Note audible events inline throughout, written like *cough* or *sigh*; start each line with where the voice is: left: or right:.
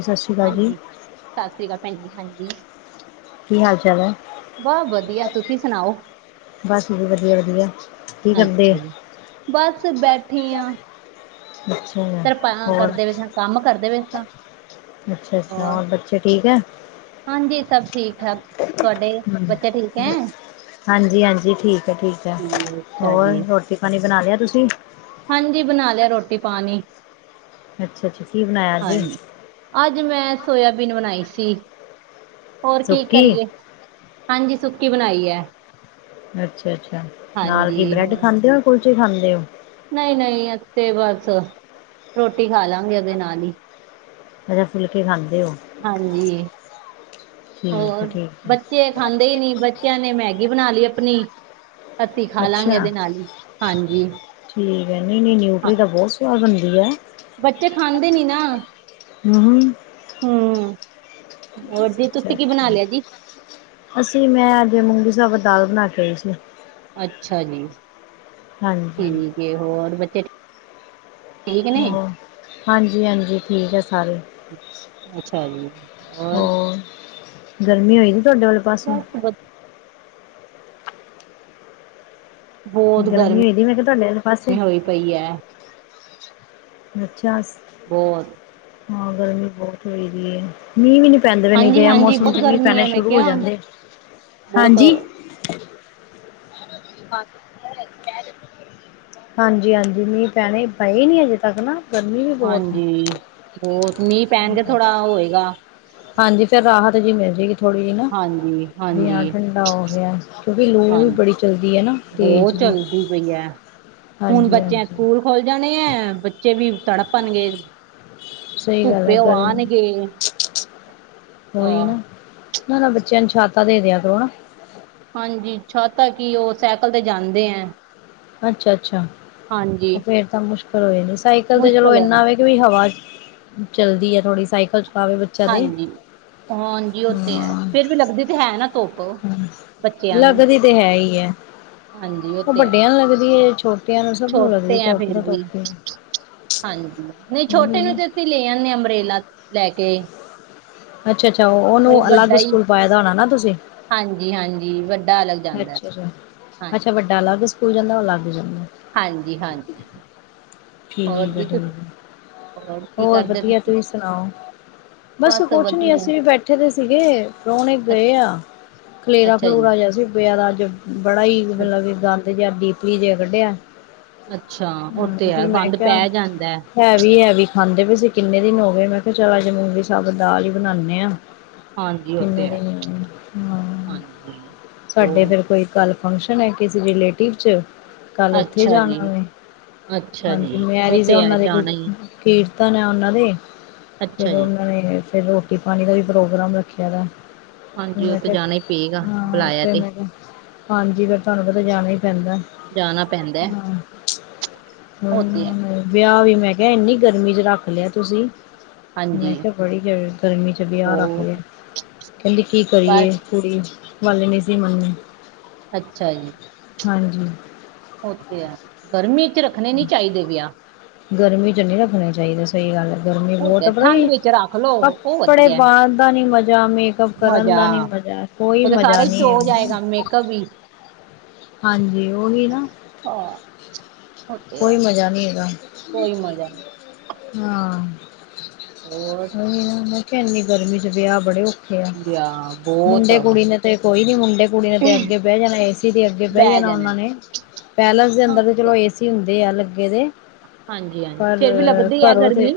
left: ਸਤਿ ਸ਼੍ਰੀ ਅਕਾਲ ਜੀ
right: ਸਤਿ ਸ੍ਰੀ ਅਕਾਲ ਭੈਣ ਜ ਹਾਂਜੀ
left: ਕੀ ਹਾਲ ਚਾਲ ਹੈ
right: ਬਹੁਤ ਵਧੀਆ ਤੁਸੀਂ ਸੁਣਾਓ
left: ਬਸ ਜੀ ਵਧੀਆ ਵਧੀਆ ਕੀ ਕਰਦੇ
right: ਅੱਛਾ ਜੀ ਬਸ ਬੈਠੇ ਹਾਂ
left: ਅੱਛਾ
right: ਕਿਰਪਾ
left: ਹੋਰ
right: ਕਰਦੇ ਵੇਸ ਕੰਮ ਕਰਦੇ ਵੇਸਾਂ
left: ਅੱਛਾ ਅੱਛਾ ਹੋਰ ਬੱਚੇ ਠੀਕ ਹੈ
right: ਹਾਂਜੀ ਸਭ ਠੀਕ ਠਾਕ ਤੁਹਾਡੇ
left: ਹਮ,
right: ਬੱਚਾ ਠੀਕ ਹੈ
left: ਹਾਂਜੀ ਹਾਂਜੀ ਠੀਕ ਹੈ ਠੀਕ ਹੈ
right: ਜੀ, ਅੱਛਾ
left: ਹੋਰ
right: ਜੀ
left: ਰੋਟੀ ਪਾਣੀ ਬਣਾ ਲਿਆ ਤੁਸੀਂ
right: ਹਾਂਜੀ ਬਣਾ ਲਿਆ ਰੋਟੀ ਪਾਣੀ
left: ਅੱਛਾ ਅੱਛਾ ਕੀ ਬਣਾਇਆ ਅੱਜ
right: ਹਾਂਜੀ ਅੱਜ ਮੈਂ ਸੋਇਆਬੀਨ ਬਣਾਈ ਸੀ ਹੋਰ ਕੀ
left: ਸੁੱਕੀ
right: ਕਰੀਏ ਹਾਂਜੀ ਸੁੱਕੀ ਬਣਾਈ ਹੈ
left: ਅੱਛਾ ਅੱਛਾ ਨਾਲ ਕੀ
right: ਹਾਂਜੀ
left: ਬ੍ਰੈਡ ਖਾਂਦੇ ਹੋ ਕੁਲਚੇ ਖਾਂਦੇ ਹੋ
right: ਨਹੀਂ ਨਹੀਂ ਤੇ ਬਸ ਰੋਟੀ ਖਾ ਲਵਗੇ ਉਹਦੇ ਨਾਲ ਹੀ
left: ਅੱਛਾ ਫੁੱਲਕੇ ਖਾਂਦੇ ਹੋ
right: ਹਾਂਜੀ
left: ਠੀਕ ਹੈ
right: ਹੋਰ
left: ਠੀਕ ਹੈ
right: ਬੱਚੇ ਖਾਂਦੇ ਹੀ ਨੀ ਬੱਚਿਆਂ ਨੇ ਮੈ ਗੀ ਬਣਾ ਲਈ ਆਪਣੀ ਅੱਸੀ ਖਾ ਲਾਂਗੇ
left: ਅੱਛਾ
right: ਇਹਦੇ ਨਾਲ ਹੀ ਹਾਂਜੀ
left: ਠੀਕ ਹੈ ਨਹੀਂ ਨਹੀਂ
right: ਹਾਂ
left: ਨਿਊਟਰੀ ਤਾਂ ਬਹੁਤ ਸਵਾਦ ਬਣਦੀ ਹੈ
right: ਬੱਚੇ ਖਾਂਦੇ ਨੀ ਨਾ
left: ਹਮ
right: ਹਮ ਹੋਰ ਦੀ
left: ਅੱਛਾ
right: ਤੁਸੀਂ ਕੀ
left: ਅੱਛਾ
right: ਬਣਾ ਲਿਆ ਜੀ
left: ਅਸੀਂ ਮੈਂ ਅਜੇ ਮੂੰਗੀ ਸਾਬ ਦਾਲ ਬਣਾ ਕੇ ਆਈ ਸੀ
right: ਅੱਛਾ ਜੀ
left: ਹਾਂਜੀ
right: ਠੀਕ ਹੈ ਹੋਰ ਬੱਚੇ ਠੀਕ ਨੇ
left: ਹਾਂ ਹਾਂਜੀ ਹਾਂਜੀ ਠੀਕ ਹੈ ਸਾਰੇ
right: ਹਾਂਜੀ
left: ਹੋਰ ਗਰਮੀ ਹੋਈ ਸੀ ਤੁਹਾਡੇ ਵਾਲੇ ਪਾਸੇ
right: ਬਸ ਵ
left: ਗਰਮੀ ਹੋ ਦੀ ਮੈਂ ਕਿਹਾ ਤੁਹਾਡੇ ਆਲੇ ਪਾਸੇ
right: ਹੋਈ ਪਈ ਹੈ
left: ਅੱਛਾ
right: ਬਹੁਤ
left: ਹਾਂ ਗਰਮੀ ਬਹੁਤ ਹੋ ਰ ਹੈ ਮੀਂਹ ਵੀ ਨ ਪੈਂਦੇ ਵੀ ਨੀ
right: ਹਾਂਜੀ
left: ਦੇ ਆ
right: ਹਾਂਜੀ
left: ਮੌਸਮ
right: ਬਹੁਤ
left: ਚ ਮੀਂਹ
right: ਗਰਮੀ
left: ਪੈਣੇ
right: ਹੈ ਮੈਂ
left: ਸ਼ੁਰੂ ਹੋ
right: ਕਿਹਾ
left: ਜਾਂਦੇ ਆ
right: ਬਹੁਤ
left: ਹਾਂਜੀ ਬਾ ਹਾਂਜੀ ਹਾਂਜੀ ਮੀਂਹ ਪੈਣੇ ਪਏ ਨੀ ਅਜੇ ਤੱਕ ਨਾ ਗਰਮੀ ਵੀ ਬਹੁਤ ਆ
right: ਹੋ ਮੀਂਹ ਪੈਣਗੇ ਥੋੜਾ ਹੋਏਗਾ
left: ਹਾਂਜੀ ਫੇਿਰ ਰਾਹਤ ਜਿਹੀ ਮਿਲ ਜਾਏਗੀ ਥੋੜ੍ਹੀ ਜਿਹੀ ਨਾ
right: ਹਾਂਜੀ
left: ਵੀ ਹ
right: ਹਾਂਜੀ
left: ਠੰਡਾ ਹੋ ਗਿਆ ਕਿਉਂਕਿ ਲੂ ਵੀ ਬੜੀ ਚੱਲਦੀ ਹੈ ਨਾ ਤੇਜ਼ ਜੀ
right: ਚੱਲਦੀ ਪਈ ਹੈ ਹੁਣ
left: ਹਾਂਜੀ
right: ਬੱਚਿਆਂ
left: ਹਾਂਜੀ
right: ਸਕੂਲ ਖੋੱਲ ਜਾਣੇ ਹੈ ਬੱਚੇ ਵੀ ਤੁੜ ਭਾਨਗੇ
left: ਸਹੀ ਗੱਲ ਹੈ
right: ਧੁੱਪੇ
left: ਗਰਮੀ
right: ਆਉਣਗੇ
left: ਉਹੀ
right: ਆਹ
left: ਨਾ ਨਾ ਬੱਚਿਆਂ ਨੂੰ ਛਾਤਾ ਦੇ ਦਿਆ ਕਰੋ ਨਾ
right: ਤਾ ਕਿ ਉਹ ਸਾਈਕਲ ਤੇ ਜਾਂਦੇ ਹੈ
left: ਅੱਛਾ ਅੱਛਾ
right: ਹਾਂਜੀ
left: ਫੇਿਰ ਤਾਂ ਮੁਸ਼ਕਿਲ ਹੋਏ ਨ ਸਾਈਕਲ ਤੇ ਚਲੋ
right: ਮੁਸ਼ਕਿਲ ਹੈ
left: ਇਨਾ ਹੋ ਕਿ ਹਵਾ ਚੱਲਦੀ ਹੈ ਥੋੜ੍ਹੀ ਸਾਈਕਲ ਚਲਾਵੇ ਬੱਚਾ ਤੇ
right: ਹਾਂਜੀ ਹਾਂਜੀ ਉਹ ਤੇ ਹੈ ਫੇਰ ਵੀ ਲੱਗਦੀ ਤੇ ਹੈ ਨਾ ਧੋਪ
left: ਹ ਲੱਗਦੀ ਤੇ ਹੈ ਹੀ ਹੈ
right: ਹਾਂਜੀ
left: ਉਹ
right: ਤੇ ਹੈ
left: ਵੱਡਿਆਂ ਨੂੰ ਲੱਗਦੀ ਹੈ ਛੋਟੀ
right: ਛੋਟੇ ਹੈ ਫਿਰ ਵੀ ਹਾਂਜੀ ਨਹੀਂ
left: ਉਹੀ
right: ਛੋਟੇ ਨੂੰ
left: ਨਾ।
right: ਤੇ ਅਸੀਂ ਲੈ ਆਦੇ ਅੰਬਰੇਲਾ ਲੈ ਕੇ
left: ਅੱਛਾ ਅੱਛਾ
right: ਬਈ
left: ਉਹਨੂੰ ਅਲੱਗ
right: ਵੱਡਾ ਹੀ
left: ਸਕੂਲ ਪਾਏ ਦਾ ਹੋਣਾ ਨਾ ਤੁਸੀਂ
right: ਹਾਂਜੀ ਹਾਂਜੀ ਵੱਡਾ ਅਲੱਗ ਜਾਂਦਾ
left: ਅੱਛਾ ਅੱਛਾ ਅੱਛਾ
right: ਹਾਂਜੀ
left: ਵੱਡਾ ਅਲੱਗ ਸਕੂਲ ਜਾਂਦਾ ਅਲੱਗ ਜਾਂਦਾ
right: ਹਾਂਜੀ ਹਾਂਜੀ
left: ਠੀਕ
right: ਹੋਰ
left: ਆ
right: ਜੀ
left: ਠੀਕ
right: ਤੁਸੀਂ
left: ਆ ਹੋਰ ਵਧੀਆ ਤੁਸੀਂ ਸੁਣਾਓ ਬਸ ਕੁਛ ਨੀ ਅਸੀਂ ਵੀ ਬੈਠੇ ਦੇ ਸੀਗੇ ਪ੍ਰਾਹੁਣੇ
right: ਅ
left: ਗਏ ਆ ਖਲੇਰਾ
right: ਅੱਛਾ ਜੀ
left: ਖਲੂਰਾ ਜਿਹਾ ਸੀ ਅੱਜ ਬੜਾ ਹੀ
right: ਅੱ-
left: ਮਤਲਬ ਗੰਦ ਜ ਡੀਪੀ ਜੇ ਕੱਢਿਆ
right: ਅੱਛਾ ਉਹ ਤੇ
left: ਹੂੰ
right: ਹੈ
left: ਫਿਰ ਮੈਂ
right: ਗੰਦ ਪੈ
left: ਕਿਹਾ
right: ਜਾਂਦਾ
left: ਹੈ ਵੀ ਹੈ ਵੀ ਖਾਂਦੇ ਪ ਅ ਕਿੰਨੇ ਦਿਨ ਹੋ ਗਏ ਮੈਂ ਕਿਹਾ ਚਲ ਅੱਜ ਮੂੰਗੀ ਸਾਗ ਦਾਲ ਹੀ ਬਣਾਉਦੇ ਆਾਂ
right: ਹਾਂਜੀ ਉਹ
left: ਕਿੰਨੇ
right: ਤੇ ਹੈ
left: ਦਿ ਹ
right: ਹਾਂਜੀ
left: ਸਾਡੇ
right: ਹੋਰ
left: ਫਿਰ ਕੋਈ ਗੱਲ ਫੰਕਸ਼ਨ ਹੈ ਕਿਸੇ ਰਿਲੇਟਿਵ ਚ ਕੱਲ ਉੱਥੇ
right: ਅੱਛਾ ਜੀ
left: ਜਾਣਾ ਵੈਂ
right: ਅੱਛਾ
left: ਹਾਂਜੀ
right: ਜੀ ਉਹ
left: ਮੈਰਿਜ ਆ
right: ਤੇ ਹੈ
left: ਉਹਨਾਂ ਦੇ
right: ਜਾਣਾ ਹੀ
left: ਕੀਰਤਨ ਹੈ ਉਹਨਾਂ ਦੇ ਫਿਰ
right: ਅੱਛਾ ਜੀ
left: ਉਹਨਾਂ ਨੇ ਫਿਰ ਰੋਟੀ ਪਾਣੀ ਦਾ ਵੀ ਪ੍ਰੋਗਰਾਮ ਰੱਖਿਆ ਵਾ
right: ਹਾਂਜੀ ਉਹ
left: ਮੈਂ
right: ਤੇ
left: ਕਿਹਾ
right: ਜਾਣਾ ਹੀ ਪਏਗਾ
left: ਹਾਂ
right: ਬੁਲਾਇਆ
left: ਤੇ ਮੈਂ ਕਿਹਾ ਹਾਂਜੀ ਫ ਤੁਹਾਨੂੰ ਪਤਾ ਜਾਣਾ ਹੀਈ ਪੈਂਦਾ
right: ਜਾਣਾ ਪੈਂਦਾ ਹੈ।
left: ਹਮ
right: ਉਹ ਤੇ ਹੈ
left: ਹਮ ਵਿਆਹ ਵੀ ਮੈਂ ਕਿਹਾ ਇੰਨੀ ਗਰਮੀ ਚ ਰੱਖ ਲਿਆ ਤੁਸੀਂ
right: ਹਾਂਜੀ
left: ਮੈਂ ਕਿਹਾ ਬੜੀ ਜ ਗਰਮੀ ਚ ਵਿਹ ਰੱਖ ਗਿਆ
right: ਬਹੁਤ
left: ਕਹਿੰਦੀ ਕੀ
right: ਬਸ
left: ਕਰੀਏ ਕੁੜੀ ਵਾਲੱਲੇ ਨਹੀਂ ਸੀ ਮੰਨੇ
right: ਅੱਛਾ ਜੀ
left: ਹਾਂਜੀ
right: ਉ ਤੇ ਹੈ ਗਰਮੀ ਚ ਰੱਖਣੇ ਨੀ ਚਾਹੀਦੇ ਵਿਆਹ
left: ਗਰਮੀ ਚ ਨਹੀਂੀ ਰੱਖਣੇ ਚਾਹੀਦੇ ਸਹੀ ਗੱਲ ਗਰਮੀ
right: ਉਹ ਤੇ
left: ਬਹੁਤ
right: ਹੈ,
left: ਆ ਪਤਾ
right: ਠੰਡ
left: ਕੀ
right: ਵਿੱਚ ਰੱਖ ਲੋ ਉਹ
left: ਕੱਪੜੇ
right: ਵਧੀਆ ਹੈ।
left: ਪਾਉਣ ਦਾ ਨੀ ਮਜ਼ਾ ਮੇਕਅਪ ਕਰਨ
right: ਮਜ਼ਾ
left: ਦਾ ਨੀ ਮਜ ਕੋਈ
right: ਉਹ ਤੇ ਸਾਰਾ
left: ਮਜ਼ਾ
right: ਹੀ
left: ਨਹੀਂ
right: ਚੋ
left: ਹੈ
right: ਜਾਏਗਾ ਮੇਕਅਪ ਵੀ
left: ਹਾਂਜੀ ਔਹੀ ਨਾ
right: ਹਾਂ ਉਹ ਤੇ ਹੈ
left: ਕੋਈ ਮਜ਼ਾ ਨਹੀਂ ਹੈਗਾ
right: ਕੋਈ ਮਜ਼ਾ
left: ਹਾਂ
right: ਹੋਰ
left: ਨਹੀਂ ਨਾ ਮੈਂ ਕਿਹਾ ਇਨੀ ਗਰਮੀ ਚ ਵਿਆਹ ਬੜੇ ਔਖ
right: ਆ
left: ਮੁੰਡੇ ਕੁੜੀ ਨੇ ਤੇ ਕੋਈ ਨੀ ਮੁੰਡੇ ਕੁੜੀ ਨੇ ਤੇ ਅੱਗੇ ਬਹਿ ਜਾਣਾ ਏਸੀ ਤੇ ਅੱਗੇ ਬਹਿ ਜਾਣਾ ਉਹਨਾਂ ਨੇ ਪੈਲਸ ਦੇ
right: ਹਾਂ
left: ਅੰਦਰ
right: ਉਹ
left: ਤੇ ਚਲੋ
right: ਹੈ
left: ਏਸੀ ਹੁੰਦੇ ਆ ਲੱਗੇ ਦੇ
right: ਹਾਂਜੀ ਹਾਂਜੀ
left: ਪਰ
right: ਫੇਰ ਵੀ ਲੱਗਦੀ ਹੈ
left: ਘਰੋਂ ਤੇ
right: ਗਰਮੀ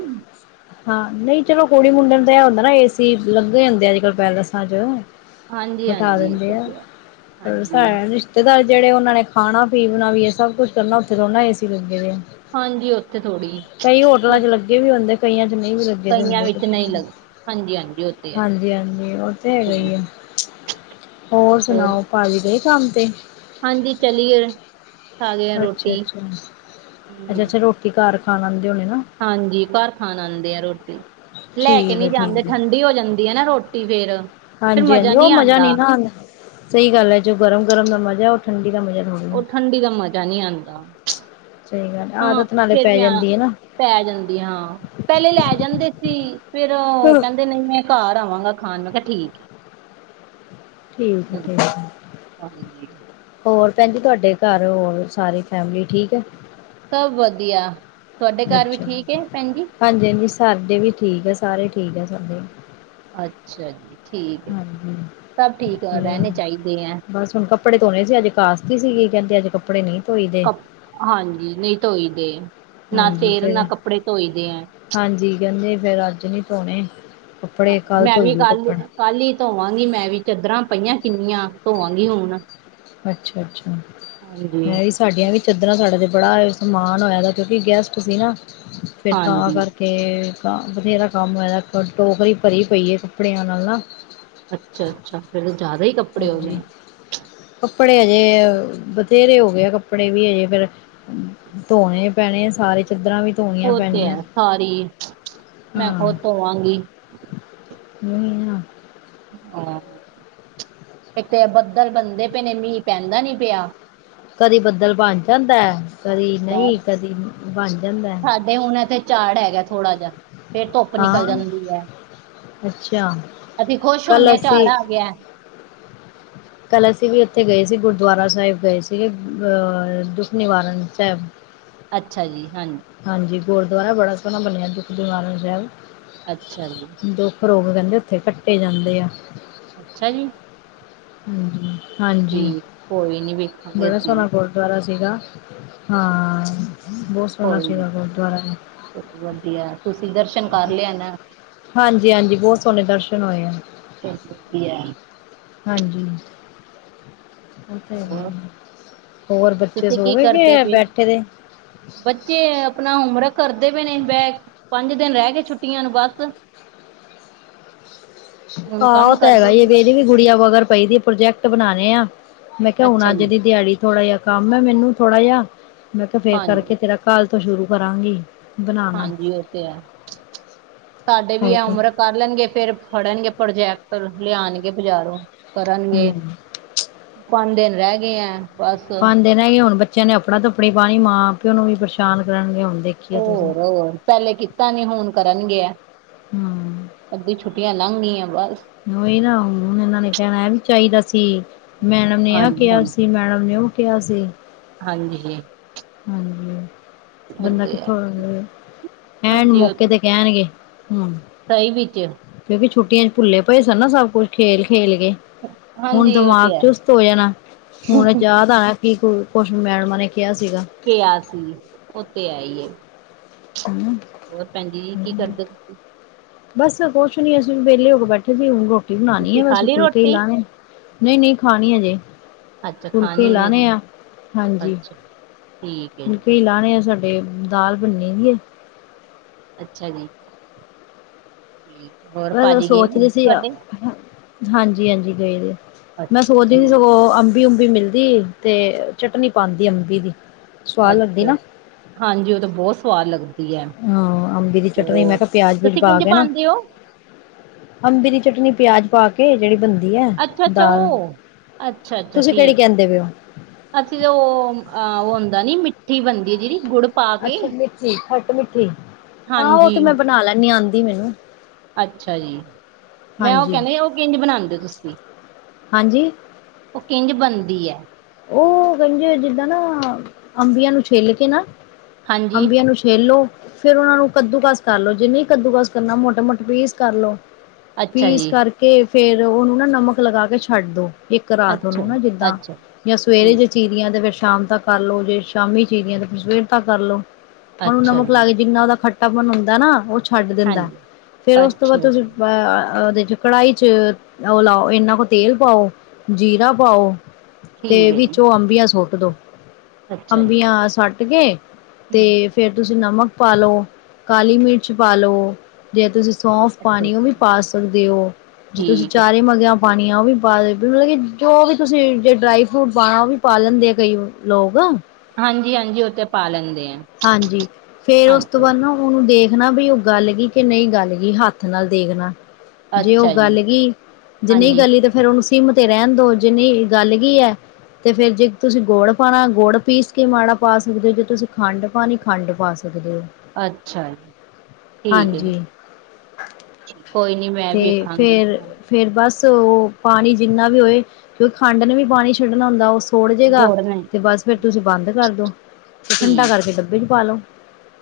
left: ਹਾਂ ਨਹੀਂ ਚਲੋ ਕੁੜੀ ਮੁੰਡੇ ਨੂੰ ਤਾ ਇਹ ਹੁੰਦਾ ਨਾ ਏਸੀ ਲੱਗੇ ਹੁੰਦੇ ਆ ਅੱਜ ਕੱਲ ਪੈਲੇਸਾਂ ਚ
right: ਹਾਂਜੀ
left: ਬਿਠਾ
right: ਹਾਂਜੀ
left: ਦਿੰਦੇ
right: ਉਹ
left: ਆ
right: ਤੇ ਹੈ
left: ਪਰ ਸ
right: ਹਾਂਜੀ
left: ਰਿਸ਼ਤੇਦਾਰੀ ਜਿਹੜੇ ਉਹਨਾ ਨੇ ਖਾਣਾ ਪੀਣਾ ਵੀਏ ਸਭ ਕੁੱਛ ਕਰਨਾ ਉੱਥੇ ਥੋੜੀ ਨਾ ਏਸੀ ਲੱਗੇ ਹੋਏ ਆ
right: ਹਾਂਜੀ ਉੱਥੇ ਥੋੜ੍ਹੀ
left: ਕਈ ਹੋਟਲਾਂ
right: ਉਹ
left: ਚ ਲੱਗੇ ਵੀ ਹੁੰਦੇ ਕਈਆਂ ਚ ਨਹੀਂ ਵੀ ਲੱਗੇ ਦੇ
right: ਕਈਆਂ
left: ਹੁੰਦੇ
right: ਵਿੱਚ ਨਹੀਂ ਲੱਗ ਹਾਂਜੀ ਹਾਂਜੀ ਉਹ ਤੇ ਹੈ
left: ਹਾਂਜੀ ਹਾਂਜੀ ਉਹ ਤੇ ਹੈਗਾ ਹੀ ਐ
right: ਹੂੰ
left: ਹੋਰ ਸੁਣਾਓ ਭਾਜੀ ਗਏ ਕੰਮ ਤੇ
right: ਹਾਂਜੀ ਚਲੀਏ ਖਾ ਲਈਏ
left: ਅੱਛਾ
right: ਰੋਟੀ
left: ਅੱਛਾ ਅੱਛਾ ਅੱਛਾ
right: ਹੂੰ
left: ਰੋਟੀ ਘਰ ਖਾਣਾ
right: ਹਾਂਜੀ ਘਰ ਖਾਣ ਆਉਂਦੇ ਆ ਰੋਟੀ ਲੈ ਕੇ
left: ਠੀਕ ਹੈ
right: ਨੀ ਜਾਂਦੇ
left: ਠੀਕ ਹੈ
right: ਠੰਡੀ ਹੋ ਜਾਂਦੀ ਹੈ ਨਾ ਰੋਟੀ ਫੇਰ
left: ਹਾਂਜੀ
right: ਮਜ਼ਾ
left: ਹਾਂਜੀ ਉਹ
right: ਨਹੀਂ
left: ਮਜ਼ਾ
right: ਆਉਂਦਾ
left: ਨਾ ਸਹੀ ਗੱਲ ਹੈ ਜੋ ਗਰਮ ਗਰਮ ਦਾ ਮਜ਼ਾ ਐ ਉਹ ਠੰਡ
right: ਉਹ ਠੰਡੀ ਦਾ ਮਜ਼ਾ ਨਹੀਂ ਆਉਂਦਾ
left: ਸਹੀ ਗੱਲ
right: ਹਾਂ
left: ਆਦਤ ਨਾਲੇ
right: ਫੇਰ
left: ਪੈ
right: ਵਿਆਹ
left: ਜਾਂਦੀ ਹੈ ਨਾ
right: ਪੈ ਜਾਂਦੀ ਹਾਂ ਪਹਿਲੇ ਲੈ ਜਾਂਦੇ ਫੇਰ
left: ਠੀਕ
right: ਕਹਿੰਦੇ ਨਹੀਂ ਮੈਂ ਘਰ ਆਵਾਂਗਾ ਖਾਣ ਮੈਂ ਕਿਹਾ ਠੀਕ ਹੈ
left: ਠੀਕ ਹੈ
right: ਹੂੰ,
left: ਠੀਕ ਹੈ
right: ਹਾਂਜੀ
left: ਹੋਰ ਭੈਣ ਜੀ ਤੁਹਾਡੇ ਘਰ ਹੋਰ ਸਾਰੀ ਫੈਮਲੀ ਠੀਕ ਹੈ
right: ਸਭ ਵਧੀਆ ਤੁਹਾਡੇ ਘਰ ਵੀ
left: ਅੱਛਾ
right: ਠੀਕ ਹੈ ਭੈਣ ਜੀ
left: ਹਾਂਜੀ ਹਾਂਜੀ ਸਾਡੇ ਵੀ ਠੀਕ ਹੈ ਸਾਰੇ ਠੀਕ ਆ ਸਾਡੇ।
right: ਅੱਛਾ ਜੀ। ਠੀਕ ਹੈ
left: ਹਾਂਜੀ।
right: ਸਭ ਠੀਕ ਰਹਿਣੇ ਚਾਹੀਦੇ ਹੈ
left: ਬਸ ਹੁਣ ਕੱਪੜੇ ਧੋਣੇ ਸੀ ਅੱਜ ਕਾਸਤੀ ਸੀਗੀ ਕਹਿੰਦੇ ਅੱਜ ਕੱਪੜੇ ਨਹੀਂ। ਧੋਈ ਦੇ
right: ਕ ਹਾਂਜੀ ਨਹੀਂ ਧੋਈ ਦੇ। ਨਾ
left: ਹਾਂਜੀ
right: ਸਿਰ ਨਾ
left: ਫਿਰ
right: ਕੱਪੜੇ ਧੋਈ ਦੇ ਆ।
left: ਹਾਂਜੀ ਕਹਿੰਦੇ ਫੇਰ ਅੱਜ ਨੀ ਧੋਣੇ। ਕੱਪੜੇ
right: ਹਾਂਜੀ
left: ਕੱਲ
right: ਮੈਂ ਵੀ
left: ਧੋਈਓ
right: ਕੱਲ
left: ਕੱਪੜੇ
right: ਕੱਲ ਹੀ ਧੋਵਾਂਗੀ ਮੈਂ ਵੀ ਚਦਰਾਂ। ਪਈਆਂ ਕਿੰਨੀਆਂ ਧੋਵਾਂਗੀ ਹੁਣ।
left: ਅੱਛਾ ਅੱਛਾ
right: ਹਾਂਜੀ
left: ਮੈਂ ਵੀ ਸਾਡੀਆਂ ਵੀ ਚਦਰਾ ਸਾਡਾ ਤੇ ਬੜਾ। ਮਾਨ ਹੋਇਆ ਦਾ ਕਿਉਂਕਿ ਗੈਸਟ ਸੀ ਨਾ ਫੇਰ ਤਾਂ
right: ਹਾਂਜੀ
left: ਕਰਕੇ। ਬਥੇਰਾ ਕੰਮ ਹੋਇਆ ਦਾ ਟੋਕਰੀ ਭਰੀ ਪਈ ਹੈ ਕੱਪੜਿਆਂ ਨਾਲ ਨਾ
right: ਅੱਛਾ ਅੱਛਾ ਫੇਰ ਤਾਂ ਜ਼ਿਆਦਾ ਹੀ ਕੱਪੜੇ ਹੋ ਗਏ।
left: ਹਾਂਜੀ ਕੱਪੜੇ ਹਜੇ ਬਥੇਰੇ ਹੋ ਗਏ ਆ ਕੱਪੜੇ ਵੀ ਹਜੇ ਫੇਰ ਧੋਣੇ ਪੈਣੇ ਸਾਰੇ। ਤੇ ਚਦਰਾ ਵੀ। ਧੋਣੀਆਂ
right: ਔਹ ਤੇ
left: ਪੈਣੀਆਂ
right: ਹੈ ਸਾਰੀ ਮੈਂ
left: ਹਾਂ
right: ਖੁਦ ਧੋਵਾਂਗੀ।
left: ਨ ਆ *unintelligible*
right: ਹਾਂ *unintelligible* ਇੱਕ ਤੇ ਬੱਦਲ ਬੰਨਦੇ ਪਏ ਨੇ ਮੀਂਹ ਪੈਂਦਾ ਨੀ ਪਿਆ।
left: ਕਦੀ ਬੱਦਲ ਬਣ ਜਾਂਦਾ ਹੈ। ਕਦੀ ਨਹੀਂ ਕਦੀ ਬਣ ਜਾਂਦਾ ਐ।
right: ਸਾਡੇ ਹੁਣ ਇੱਥੇ ਝਾੜ ਹੈਗਾ ਥੋੜਾ ਜੇਹਾ ਫੇਰ ਧੁੱਪ ਨਿਕਲ ਜਾਂਦੀ ਹੈ।
left: ਅੱਛਾ,
right: ਅਸੀਂ ਖ਼ੁਸ਼ ਹੁੰਦੇ
left: ਕੱਲ
right: ਹਾਂ ਝੜ ਆ ਗਿਆ ਐ।
left: ਕੱਲ੍ਹ ਅਸੀਂ ਵੀ ਉੱਥੇ ਗਏ ਸੀ ਗੁਰੂਦੁਆਰਾ ਸਾਹਿਬ ਗਏ ਸੀਗੇ ਅਹ ਦੁੱਖ ਨਿਵਾਰਨ ਸਾਹਿਬ।
right: ਅੱਛਾ ਜੀ ਹਾਂਜੀ
left: ਹਾਂਜੀ ਗੁਰੂਦੁਆਰਾ ਬੜਾ ਸੋਹਣਾ ਬਣਿਆ ਦੁਖ ਨਿਵਾਰਣ ਸਾਹਿਬ।
right: ਅੱਛਾ ਜੀ।
left: ਉਹ ਕਹਿੰਦੇ ਉੱਥੇ ਕੱਟੇ ਜਾਂਦੇ ਆ।
right: ਅੱਛਾ ਜੀ।
left: ਹਾਂ ਹਾਂਜੀ
right: ਠੀਕ ਕੋਈ ਨੀ ਵੇਖਾਂਗੇ
left: ਬੜਾ
right: ਅਸੀਂ
left: ਸੋਹਨਾ
right: ਵੀ
left: ਗੁਰੂਦੁਆਰਾ ਸੀਗਾ।
right: ਹਾਂਜੀ
left: ਹਾਂ ਬਹੁਤ ਸੋਹਣਾ
right: ਕੋਈ ਨੀ
left: ਸੀਗਾ ਗੁਰੂਦੁਆਰਾ ।
right: ਵਧੀਆ ਤੁਸੀਂ ਦਰਸ਼ਨ ਕਰ ਲਿਆ ਨਾ।
left: ਹਾਂਜੀ ਹਾਂਜੀ ਬਹੁਤ ਸੋਹਣੇ ਦਰਸ਼ਨ ਹੋਏ ਆ।
right: ਚਲੋ ਵਧੀਆ
left: ਹਾਂਜੀ ਉਹ ਤਾਂ
right: ਹੋਰ
left: ਹੋਰ ਬੱਚੇ
right: ਤੁਸੀਂ
left: ਸੋ
right: ਕੀ
left: ਗਏ
right: ਕਰਦੇ
left: ਕੇ
right: ਪਏ ਹੋ
left: ਬੈਠੇ ਦੇ।
right: ਬੱਚੇ ਆਪਣਾ ਹੋਮਵਰਕ ਕਰਦੇ ਪਏ ਨੇ ਬੈਠ ਪੰਜ ਦਿਨ ਰਹਿ ਗਏ ਛੁੱਟੀਆਂ ਨੂੰ ਬਸ। ਹੁਣ
left: ਆਹੋ ਉਹ
right: ਕੰਮ
left: ਤਾਂ ਹੈਗਾ
right: ਕਰਦੇ ਪਏ
left: ਵੇਦੀ ਵੀ ਗੁੜੀਆਂ ਵਗਰ ਪਈ ਦੀ ਪ੍ਰੋਜੈਕਟ ਬਣਾਉਣੇ ਆ। ਮੈਂ ਕਿਹਾ ਹੁਣ
right: ਅੱਛਾ
left: ਅੱਜ
right: ਜੀ
left: ਦੀ ਦਿਹਾੜੀ ਥੋੜਾ ਜਿਹਾ ਕੰਮ ਹੈ ਮੈਨੂੰ ਥੋੜਾ ਜਿਹਾ ਮੈਂ ਕਿਹਾ ਫੇਰ
right: ਹਾਂਜੀ
left: ਕਰਕੇ ਤੇਰਾ ਕਾਲ ਤੋਂ ਸ਼ੁਰੂ ਕਰਾਂਗੀ। ਬਣਾਣਾ
right: ਹਾਂਜੀ ਉਹ ਤੇ ਹੈ। ਸਾਡੇ ਵੀ
left: ਹਏ
right: ਇਹ
left: ਤਾਂ
right: ਉਮਰ ਕਰ ਲਣਗੇ ਫਿਰ ਫੜਨਗੇ ਪ੍ਰੋਜੈਕਟ ਲਿਆਉਣਗੇ ਬਜ਼ਾਰੋ। ਕਰਨਗੇ
left: ਹੂੰ
right: ਪੰਜ ਦਿਨ ਰਹਿ ਗਏ ਹੈ। ਬਸ
left: ਪੰਜ ਦਿਨ ਰੇਹ ਗਏ ਹੁਣ ਬੱਚਿਆਂ ਨੇ ਆਫੜਾ ਦਫੜੀ ਪਾਣੀ ਮਾਂ ਪਿਓ ਨੂੰ ਵੀ ਪਰੇਸ਼ਾਨ ਕਰਨਗੇ ਹੁਣ। ਦੇਖੀਏ ਤੁਸੀਂ
right: ਹੋਰ ਹੋਰ ਪਹਿਲੇ ਕਿ ਕੀਤਾ ਨੀ ਹੁਣ ਕਰਨ ਗਿਆ।
left: ਹੂੰ
right: ਅੱਧੀ ਛੁੱਟੀਆਂ ਲੰਘ ਗਿਆ।
left: ਉਹੀ ਨਾ ਹੁਣ ਇਹਨਾਂ ਨੇ ਕਹਿਣਾ ਹੈ ਵੀ ਚਾਹੀਦਾ ਸੀ। ਮੈਡਮ ਨੇ ਆ
right: ਹਾਂਜੀ
left: ਕਿਹਾ ਸੀ ਮੈਡਮ ਨੇ ਉਹ ਕਿਹਾ ਸੀ।
right: ਹਾਂਜੀ।
left: ਹਾਂਜੀ।
right: ਉਹ
left: ਬੰਦਾ
right: ਤੇ ਹੈ
left: ਕਿੱਥੋਂ ਐਨ
right: ਹਾਂਜੀ
left: ਮੌਕੇ
right: ਉਹ
left: ਤੇ ਕਹਿਣਗੇ। ਹੁਣ
right: ਸਹੀ ਵਿੱਚ
left: ਕਿਉਂਕਿ ਛੁੱਟੀਆਂ ਚ ਭੁੱਲੇ ਪਏ ਸਨ ਨਾ ਸਭ ਕੁੱਝ ਖੇਲ ਖੇਲ ਕੇ ਹੁਣ
right: ਹਾਂਜੀ ਉਹ
left: ਦਿਮਾਗ
right: ਤੇ ਹੈ
left: ਚੁਸਤ ਹੋ ਜਾਣਾ ਹੁਣ ਯਾਦ ਆਣਾ ਕਿ ਕੁਛ ਮੈਡਮਾਂ ਨੇ ਕਿਹਾ ਸੀਗਾ।
right: ਕਿਹਾ ਸੀ ਉਥੇ ਆਈਏ।
left: ਹਨਾ
right: ਹੋਰ ਭੈਣਜੀ ਜੀ ਕੀ ਕਰਦੇ ਹੋ ਤੁਸੀਂ।
left: ਬਸ ਕੁਛ ਨੀ ਅਸੀਂ ਵੀ ਵਿਹਲੇ ਹੋ ਕੇ ਬੈਠੇ ਸੀ ਊਗੋ ਰੋਟੀ ਬਣਾਉਣੀ ਹੈ
right: ਖਾ
left: ਬੈਸ
right: ਲਈ
left: ਫੁਲਕੇ ਹੀ
right: ਰੋਟੀ
left: ਲਾਣੇ ਨਹੀਂ ਨਹੀਂ ਖਾਣੀ ਹਜੇ।
right: ਅੱਛਾ
left: ਫੁਲਕੇ ਈ
right: ਖਾਣੀ ਹੈ
left: ਲਾਣੇ
right: ਜੀ
left: ਆ ਹਾਂਜੀ
right: ਅੱਛਾ ਠੀਕ ਹੈ
left: ਫੁਲਕੇ ਹੀ
right: ਜੀ
left: ਲਾਣੇ ਆ ਸਾਡੇ। ਦਾਲ ਬਣ ਦੀ ਆ
right: ਅੱਛਾ ਜੀ ।
left: ਮੈਂ ਸੋਚਦੀ ਸੀ ਆ ਹਾਂਜੀ ਹਾਂਜੀ ਗਏ ਮੈਂ
right: ਅੱਛਾ
left: ਸੋਚਦੀ ਸੀ
right: ਠੀਕ
left: ਸਗੋਂ। ਅੰਬੀ ਅੰਬੀ ਮਿਲਦੀ ਏ ਤੇ ਚਟਨੀ ਪਾਉਂਦੀ ਅੰਬੀ ਦੀ। ਸਵਾਦ ਲੱਗਦੀ
right: ਅੱਛਾ
left: ਨਾ
right: ਹਾਂਜੀ ਉਹ ਤਾਂ ਬਹੁਤ ਸਵਾਦ ਲੱਗਦਾ।
left: ਹਾਂ ਅੰਬੀ ਦੀ ਚਟਨੀ ਮੈਂ ਕਿਹਾ ਪਿਆਜ਼ ਪਊਜ਼
right: ਤੁਸੀਂ
left: ਪਾ
right: ਕਿੰਝ
left: ਕੇ ਨਾ।
right: ਪਾਉਂਦੇ ਹੋ
left: ਅੰਬੀ ਦੀ ਚਟਨੀ ਪਿਆਜ ਪਾ ਕੇ ਜਿਹੜੀ ਬੰ
right: ਅੱਛਾ ਅੱਛਾ
left: ਦਾਲ
right: ਉਹ
left: ਤੁਸੀਂ ਕਿਹੜੀ ਕਹਿੰਦੇ ਪਏ ਹੋ।
right: ਅੱਸੀਂ ਤੇ ਉਹ ਅਹ ਉਹ ਹੁੰਦਾ ਨੀ ਮਿੱਠੀ ਬਣਦੀ ਹੈ ਜੇਹੜੀ।
left: ਅੱਛਾ ਮਿੱਠੀ ਖੱਟ ਮਿੱਠੀ ਆਹ ਉਹ
right: ਹਾਂਜੀ
left: ਤੇ ਮੈਂ ਬਣਾ ਲੈਨੀ ਆਉਂਦੀ ਮੈਨੂੰ।
right: ਅੱਛਾ ਜੀ ਮੈਂ ਉਹ
left: ਹਾਂਜੀ
right: ਕਹਿੰਦੇ ਉਹ ਕਿੰਝ ਬਣਾਉਂਦੇ ਤੁਸੀਂ।
left: ਹਾਂਜੀ।
right: ਉਹ ਕਿੰਝ ਬਣਦੀ ਹੈ।
left: ਓ ਕੇਂਦੇ ਜਿੱਦਾਂ ਨਾ ਅੰਬੀਆਂ ਨੂੰ ਛਿੱਲ ਕੇ ਨਾ।
right: ਹਾਂਜੀ
left: ਅੰਬੀਆਂ ਨੂੰ ਛਿੱਲ ਲੌ। ਫੇਰ ਉਨਾ ਨੂੰ ਕੱਦੂਕਾਸ ਕਰ ਲੋ ਜੈ ਨਈ ਕੱਦੂਕਾਸ ਕਰਨਾ ਮੋਟੇ ਮੋਟੇ ਪੀਸ ਕਰ ਲੋ।
right: ਅੱਛਾ
left: ਪੀਸ
right: ਜੀ
left: ਕਰਕੇ ਫੇਰ ਉਹਨੂੰ ਨਾ ਨਮਕ ਲਗਾ ਕੇ ਛੱਡ ਦੋ। ਇੱਕ ਰਾਤ
right: ਅੱਛਾ
left: ਉਹਨੂੰ ਨਾ
right: ਜੀ
left: ਜਿੱਦਾਂ।
right: ਅੱਛਾ
left: ਜਾਂ ਸਵੇਰੇ
right: ਠੀਕ
left: ਜੇ ਚੀਰੀਆਂ ਤੇ ਫੇਰ ਸ਼ਾਮ ਤੱਕ ਕਰ ਲੋ ਜੇ ਸ਼ਾਮੀ ਚੀਰੀਆਂ ਤੇ ਫਿਰ ਸਵੇਰ ਤੱਕ ਕਰ ਲੋ। ਓਨੂੰ
right: ਅੱਛਾ
left: ਨਮਕ
right: ਜੀ
left: ਲਾ ਕੇ ਜਿੰਨਾ ਓਦਾ ਖੱਟਾਪਨ ਹੁੰਦਾ ਹੈ ਨਾ ਓਹ ਚ ਛੱਡ ਦਿੰਦਾ
right: ਹਾਂਜੀ
left: ਫੇਰ ਉਸ ਤੋਂ ਬਾਅਦ
right: ਅੱਛਾ
left: ਤੁਸੀਂ
right: ਜੀ
left: ਅ ਓਦੇ ਚ ਕੜਾਹੀ ਚ ਓਲਾਓ ਇਨਾ ਕੁ ਤੇਲ ਪਾਓ ਜੀਰਾ ਪਾਓ। ਤੇ
right: ਠੀਕ ਹੈ ਜੀ
left: ਵਿੱਚੋ ਅੰਬੀਆਂ ਸੁੱਟ ਦੋ
right: ਅੱਛਾ ਜੀ।
left: ਅੰਬੀਆਂ ਸੱਟ ਕੇ। ਤੇ
right: ਹਮ।
left: ਫੇਰ ਤੁਸੀਂ ਨਮਕ ਪਾ ਲਓ ਕਾਲੀ ਮਿਰਚ ਪਾਲੋ ਜੇ ਤੁਸੀਂ। ਸੌਂਫ
right: ਅੱਛਾ
left: ਪਾਣੀ ਓਹ
right: ਅੱਛਾ
left: ਵੀ ਪਾ ਸਕਦੇ ਓ ਜੇ ਤੁਸੀਂ
right: ਠੀਕ ਹੈ
left: ਚਾਰੇ ਮੰਗਿਆਂ ਪਾਣੀ ਣੀ ਮਤਲਬ ਜੋ ਵੀ ਤੁਸੀਂ ਜੇ ਡਰਾਈ ਫਰੂਟ ਪਾਣਾ ਓ ਵੀ ਪਾ ਲੈਂਦੇ ਆ ਕਈ ਲੋਕ।
right: ਹਾਂਜੀ ਹਾਂਜੀ ਓ ਤੇ ਪਾ ਲੈਂਦੇ ਆ।
left: ਹਾਂਜੀ ਫੇਰ ਉਸ ਤੋਂ
right: ਹਾਂਜੀ।
left: ਬਾਅਦ ਨਾ ਓਨੂੰ ਦੇਖ ਣਾ ਬੀ ਓ ਗੱਲ ਗੀ ਕਿ ਨਹੀਂ ਗੱਲ ਗੀ ਹੱਥ ਨਾਲ ਦੇਖਣਾ। ਜੇ ਓ
right: ਅੱਛਾ ਜੀ
left: ਗੱਲ ਗੀ ਜੇ ਨਈ
right: ਹਾਂਜੀ
left: ਗੱਲੀ ਤਾਂ ਫੇਰ ਓਨੂੰ। ਸੀਮ ਤੇ ਰੈਣ ਦੋ ਜਿੰਨੀ ਗੱਲ ਗੀ ਐ। ਤੇ ਫੇਰ ਜੇ ਤੁਸੀਂ ਗੁੜ ਪਾਣਾ ਗੁੜ ਪੀਸ ਕੇ ਮਾੜਾ ਪਾ ਸਕਦੇ ਓ ਜੇ ਤੁਸੀਂ ਖੰਡ ਪਾਣੀ ਖੰਡ ਪਾ ਸਕ ਦੇ ਓ
right: ਅੱਛਾ ਜੀ ਠੀਕ ਹੈ।
left: ਹਾਂਜੀ।
right: ਕੋਈ ਨੀ ਮੈਂ
left: ਤੇ
right: ਵੇਖਾਂਗੀ
left: ਫੇਰ ਫੇਰ ਬਸ ਪਾਣੀ ਜਿੰਨਾ ਵੀ ਹੋਏ ਕਿਉਂਕਿ ਖੰਡ ਨੂੰ ਵੀ ਪਾਣੀ ਛੱਡਣਾ ਹੁੰਦਾ ਓਸ। ਛੋੜ ਜੇਗਾ
right: ਗੁੜ ਨੇ
left: ਤੇ ਬਸ ਫੇਰ ਤੁਸੀਂ ਬੰਦ ਕਰਦੋ। ਠੰਡਾ
right: ਠੀਕ
left: ਕਰਕੇ ਡੱਬੇ ਚ ਪਾ ਲੋ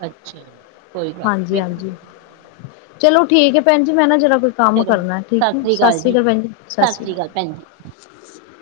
right: ਅੱਛਾ ਜੀ। ਕੋਈ ਗੱਲ
left: ਹਾਂਜੀ ਹਾਂਜੀ।
right: ਵੇਖਾਂਗੇ
left: ਚਲੋ ਠੀਕ ਏ ਭੈਣ ਜੀ ਮੈਂ ਨਾ ਜਰਾ। ਕੋਈ ਕੰਮ
right: ਚਲੋ
left: ਕਰਨਾ
right: ਸਤਿ
left: ਠੀਕ ਐ
right: ਸ੍ਰੀ
left: ਸਤਿ ਸ਼੍ਰੀ ਅਕਾਲ ਭੈਣ ਜੀ ਸਤਿ ਸ੍ਰੀ
right: ਅਕਾਲ ਭੈਣ ਜੀ।
left: ਅਕਾਲ।